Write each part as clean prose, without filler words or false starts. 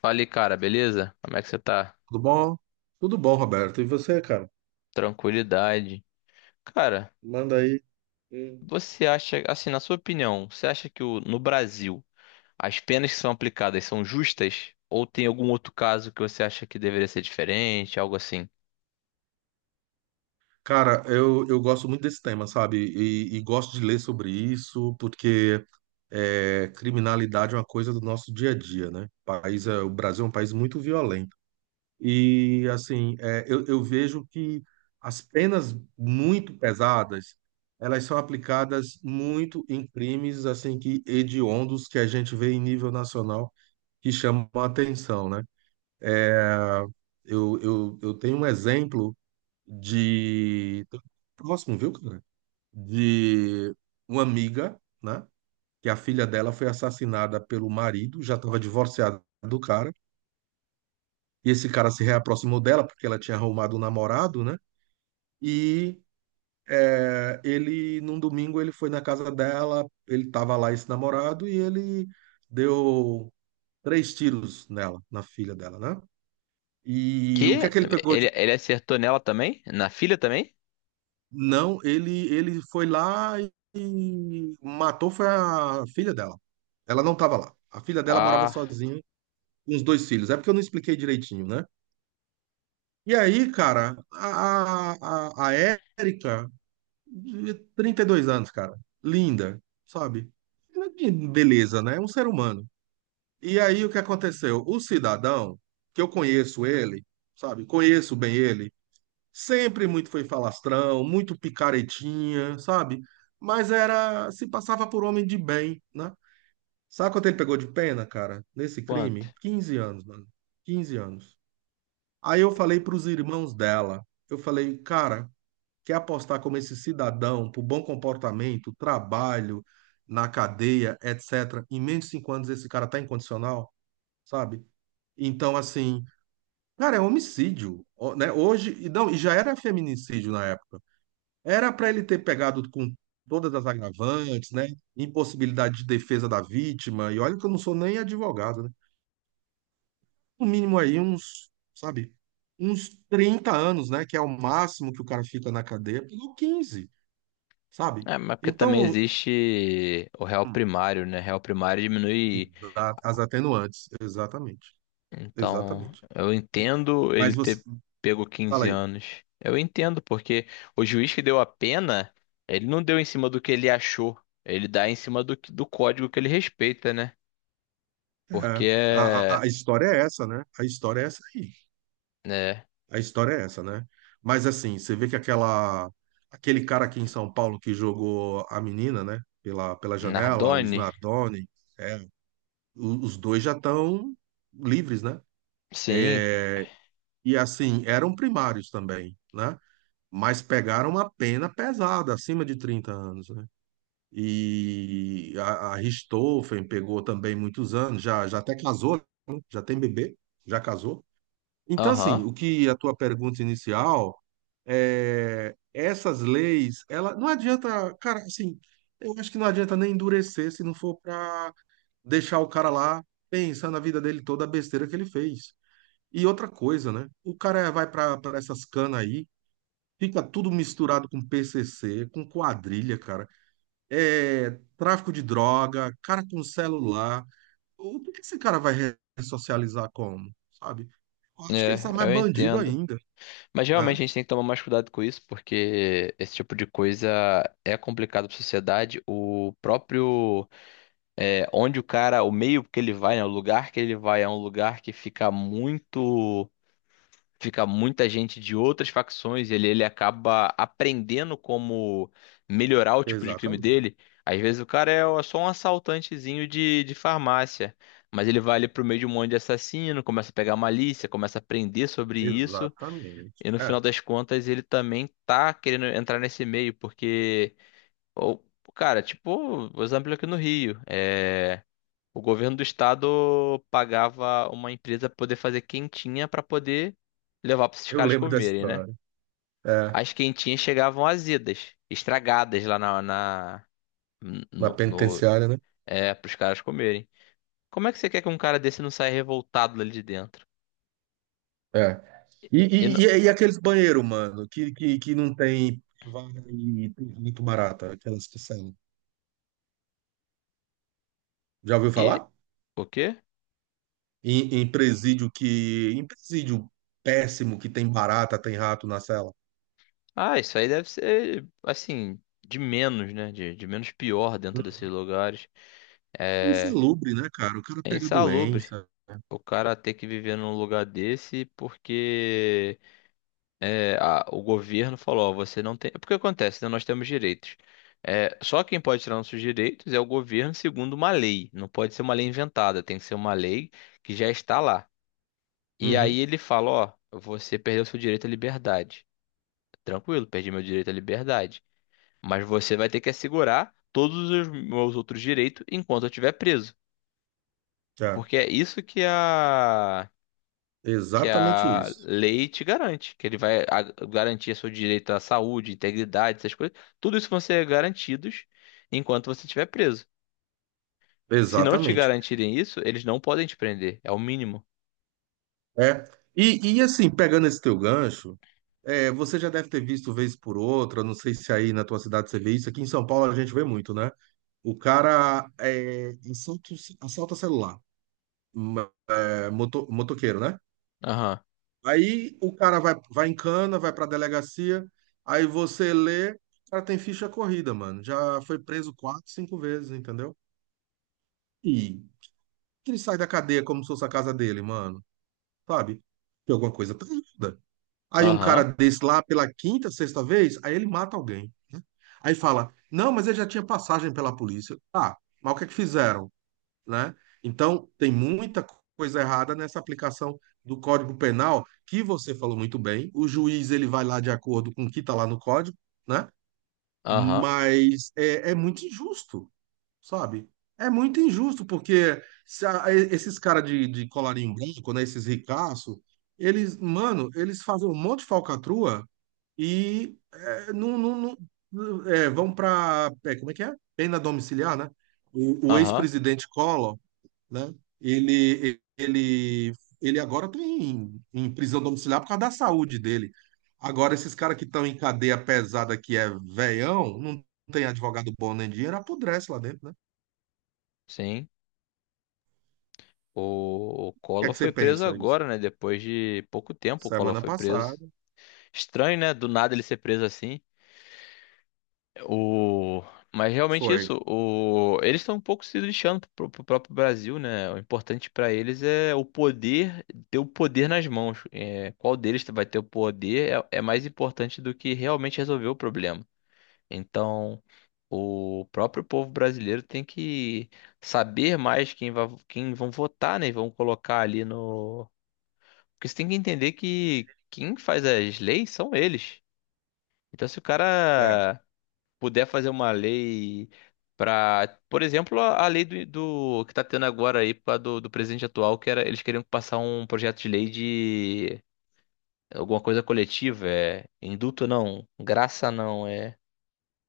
Fala aí, cara, beleza? Como é que você tá? Tudo bom? Tudo bom, Roberto. E você, cara? Tranquilidade. Cara, Manda aí. Hum. você acha, assim, na sua opinião, você acha que no Brasil as penas que são aplicadas são justas? Ou tem algum outro caso que você acha que deveria ser diferente, algo assim? Cara, eu gosto muito desse tema, sabe? E gosto de ler sobre isso, porque criminalidade é uma coisa do nosso dia a dia, né? O Brasil é um país muito violento. E, assim, eu vejo que as penas muito pesadas, elas são aplicadas muito em crimes, assim, que hediondos que a gente vê em nível nacional, que chamam a atenção, né? É, eu tenho um exemplo de. próximo, viu, cara? De uma amiga, né? Que a filha dela foi assassinada pelo marido, já estava divorciada do cara. E esse cara se reaproximou dela porque ela tinha arrumado um namorado, né? E ele, num domingo, ele foi na casa dela, ele estava lá, esse namorado, e ele deu três tiros nela, na filha dela, né? E o que é Que? que ele pegou? Ele acertou nela também? Na filha também? Não, ele foi lá e matou foi a filha dela. Ela não estava lá. A filha dela morava Ah, sozinha com os dois filhos. É porque eu não expliquei direitinho, né? E aí, cara, a Érica, de 32 anos, cara, linda, sabe? Beleza, né? É um ser humano. E aí, o que aconteceu? O cidadão, que eu conheço ele, sabe? Conheço bem ele, sempre muito foi falastrão, muito picaretinha, sabe? Mas era, se passava por homem de bem, né? Sabe quanto ele pegou de pena, cara, nesse quanto? crime? 15 anos, mano. 15 anos. Aí eu falei pros irmãos dela, eu falei, cara, quer apostar como esse cidadão pro bom comportamento, trabalho, na cadeia, etc.? Em menos de 5 anos esse cara tá incondicional, sabe? Então, assim, cara, é homicídio, ó, né? Hoje, e não, e já era feminicídio na época. Era para ele ter pegado com todas as agravantes, né? Impossibilidade de defesa da vítima. E olha que eu não sou nem advogado, né? No mínimo aí uns, sabe, uns 30 anos, né? Que é o máximo que o cara fica na cadeia. Pegou 15, sabe? É, mas porque também Então, existe o réu hum, primário, né? Réu primário diminui. As atenuantes, exatamente. Então, Exatamente. eu entendo ele Mas você, ter pego fala 15 aí. anos. Eu entendo, porque o juiz que deu a pena, ele não deu em cima do que ele achou. Ele dá em cima do código que ele respeita, né? Porque É, a, a é. a história é essa, né? A história é essa aí. Né, A história é essa, né? Mas assim, você vê que aquela aquele cara aqui em São Paulo que jogou a menina, né? Pela janela, os Nardoni? Nardoni, é, os dois já estão livres, né? Sim, E assim, eram primários também, né? Mas pegaram uma pena pesada, acima de 30 anos, né? E a Richthofen pegou também muitos anos, já, já até casou, né? Já tem bebê, já casou. Então, assim, aham. o que a tua pergunta inicial. É, essas leis, ela não adianta, cara, assim, eu acho que não adianta nem endurecer se não for para deixar o cara lá pensando na vida dele toda a besteira que ele fez. E outra coisa, né? O cara vai para essas canas aí, fica tudo misturado com PCC, com quadrilha, cara. É, tráfico de droga, cara com celular. O que que esse cara vai ressocializar como, sabe? Eu acho que ele É, está mais eu bandido entendo. ainda, Mas realmente né? a gente tem que tomar mais cuidado com isso, porque esse tipo de coisa é complicado para a sociedade. O próprio. É, onde o cara, o meio que ele vai, né, o lugar que ele vai é um lugar que fica muito, fica muita gente de outras facções, ele acaba aprendendo como melhorar o tipo de crime Exatamente, dele. Às vezes o cara é só um assaltantezinho de farmácia, mas ele vai ali pro meio de um monte de assassino, começa a pegar malícia, começa a aprender sobre isso, exatamente. e no final É. das contas ele também tá querendo entrar nesse meio, porque, o- cara, tipo, o exemplo aqui no Rio, é. O governo do estado pagava uma empresa pra poder fazer quentinha pra poder levar pra esses Eu caras lembro dessa comerem, né? história. É, As quentinhas chegavam azidas, estragadas lá na na no, no penitenciária, né? é pros caras comerem. Como é que você quer que um cara desse não saia revoltado ali de dentro? É. E, E, e, não- e, e aqueles banheiros, mano, que não tem vaga e tem muito barata, aquelas que saem. Já ouviu e falar? o quê? Em presídio que. Em presídio péssimo que tem barata, tem rato na cela. Ah, isso aí deve ser assim de menos, né? De menos pior dentro desses Uhum. lugares. É, Insalubre, né, cara? O cara é pega insalubre doença. Né? o cara ter que viver num lugar desse porque é, o governo falou, ó, você não tem. É porque acontece, né? Nós temos direitos. É, só quem pode tirar nossos direitos é o governo segundo uma lei. Não pode ser uma lei inventada, tem que ser uma lei que já está lá. E Uhum. aí ele fala, ó, você perdeu seu direito à liberdade. Tranquilo, perdi meu direito à liberdade. Mas você vai ter que assegurar todos os meus outros direitos enquanto eu estiver preso. É. Porque é isso que Exatamente a isso. lei te garante, que garantir seu direito à saúde, integridade, essas coisas. Tudo isso vão ser garantidos enquanto você estiver preso. Se não te Exatamente. garantirem isso, eles não podem te prender. É o mínimo. É. E assim, pegando esse teu gancho. É, você já deve ter visto vez por outra, não sei se aí na tua cidade você vê isso. Aqui em São Paulo a gente vê muito, né? O cara é, assalta, assalta celular, m- é, moto, motoqueiro, né? Aham, Aí o cara vai em cana, vai pra delegacia, aí você lê, o cara tem ficha corrida, mano. Já foi preso quatro, cinco vezes, entendeu? E ele sai da cadeia como se fosse a casa dele, mano. Sabe? Tem alguma coisa tá errada. Aí um cara aham, desse lá, pela quinta, sexta vez, aí ele mata alguém. Né? Aí fala, não, mas ele já tinha passagem pela polícia. Ah, mas o que é que fizeram, né? Então, tem muita coisa errada nessa aplicação do Código Penal, que você falou muito bem. O juiz, ele vai lá de acordo com o que está lá no código, né? aham, Mas é, é muito injusto, sabe? É muito injusto, porque se a- esses caras de colarinho branco, né? Esses ricaços, eles, mano, eles fazem um monte de falcatrua e é, não, não- vão para, como é que é? Pena domiciliar, né? O ahã. ex-presidente Collor, né? Ele, ele, ele agora está em prisão domiciliar por causa da saúde dele. Agora, esses caras que estão em cadeia pesada, que é veião, não tem advogado bom nem dinheiro, apodrece lá dentro, né? Sim. O O que é Collor que foi você preso pensa isso? agora, né? Depois de pouco tempo, o Collor Semana foi preso. passada Estranho, né? Do nada ele ser preso assim. O... Mas realmente foi, isso, o... eles estão um pouco se lixando pro, pro próprio Brasil, né? O importante para eles é o poder, ter o poder nas mãos. É, qual deles vai ter o poder é, é mais importante do que realmente resolver o problema. Então, o próprio povo brasileiro tem que saber mais quem vai, quem vão votar, né? E vão colocar ali no. Porque você tem que entender que quem faz as leis são eles. Então, se o é, cara puder fazer uma lei para, por exemplo, a lei que tá tendo agora aí pra, do presidente atual, que era eles queriam passar um projeto de lei de alguma coisa coletiva, é indulto não, graça não, é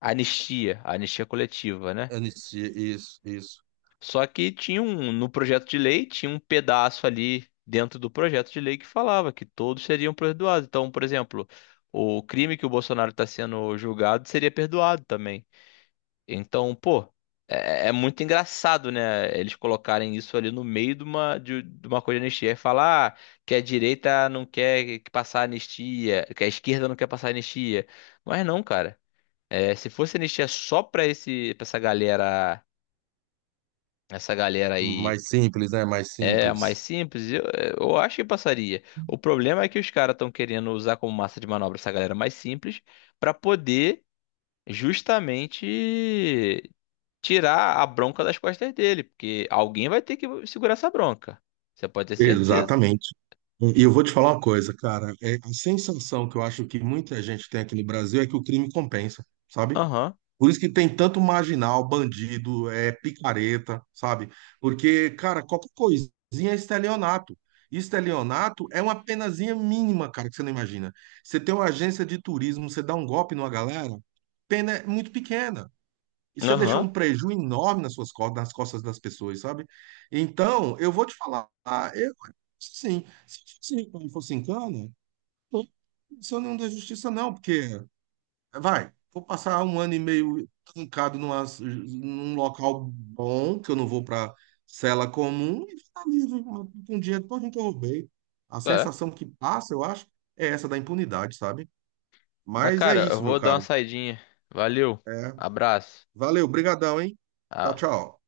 anistia, anistia coletiva, né? anistia, isso, isso. Só que tinha um no projeto de lei tinha um pedaço ali dentro do projeto de lei que falava que todos seriam perdoados. Então, por exemplo, o crime que o Bolsonaro está sendo julgado seria perdoado também. Então, pô, é, é muito engraçado, né? Eles colocarem isso ali no meio de uma, de uma coisa de anistia e falar ah, que a direita não quer que passar anistia, que a esquerda não quer passar anistia. Mas não, cara. É, se fosse anistia só pra esse, pra essa galera aí Mais simples, né? Mais é mais simples. simples, eu acho que passaria. O problema é que os caras estão querendo usar como massa de manobra essa galera mais simples pra poder justamente tirar a bronca das costas dele, porque alguém vai ter que segurar essa bronca. Você pode ter certeza. Exatamente. E eu vou te falar uma coisa, cara. É, a sensação que eu acho que muita gente tem aqui no Brasil é que o crime compensa, sabe? Aham, Por isso que tem tanto marginal, bandido, é picareta, sabe? Porque, cara, qualquer coisinha é estelionato. Estelionato é uma penazinha mínima, cara, que você não imagina. Você tem uma agência de turismo, você dá um golpe numa galera, pena é muito pequena. E você deixou um aham. prejuízo enorme nas suas costas, nas costas das pessoas, sabe? Então, eu vou te falar, ah, eu, sim, se eu fosse em cana, não sou nenhum da justiça, não, porque, vai, vou passar um ano e meio trancado numa, num local bom, que eu não vou para cela comum, e ficar livre com o dinheiro todo que eu roubei. A É. sensação que passa, eu acho, é essa da impunidade, sabe? Mas, Mas é cara, eu isso, meu vou dar uma caro. saidinha. Valeu. É, Abraço. valeu, brigadão, hein? Tchau, Ah. tchau.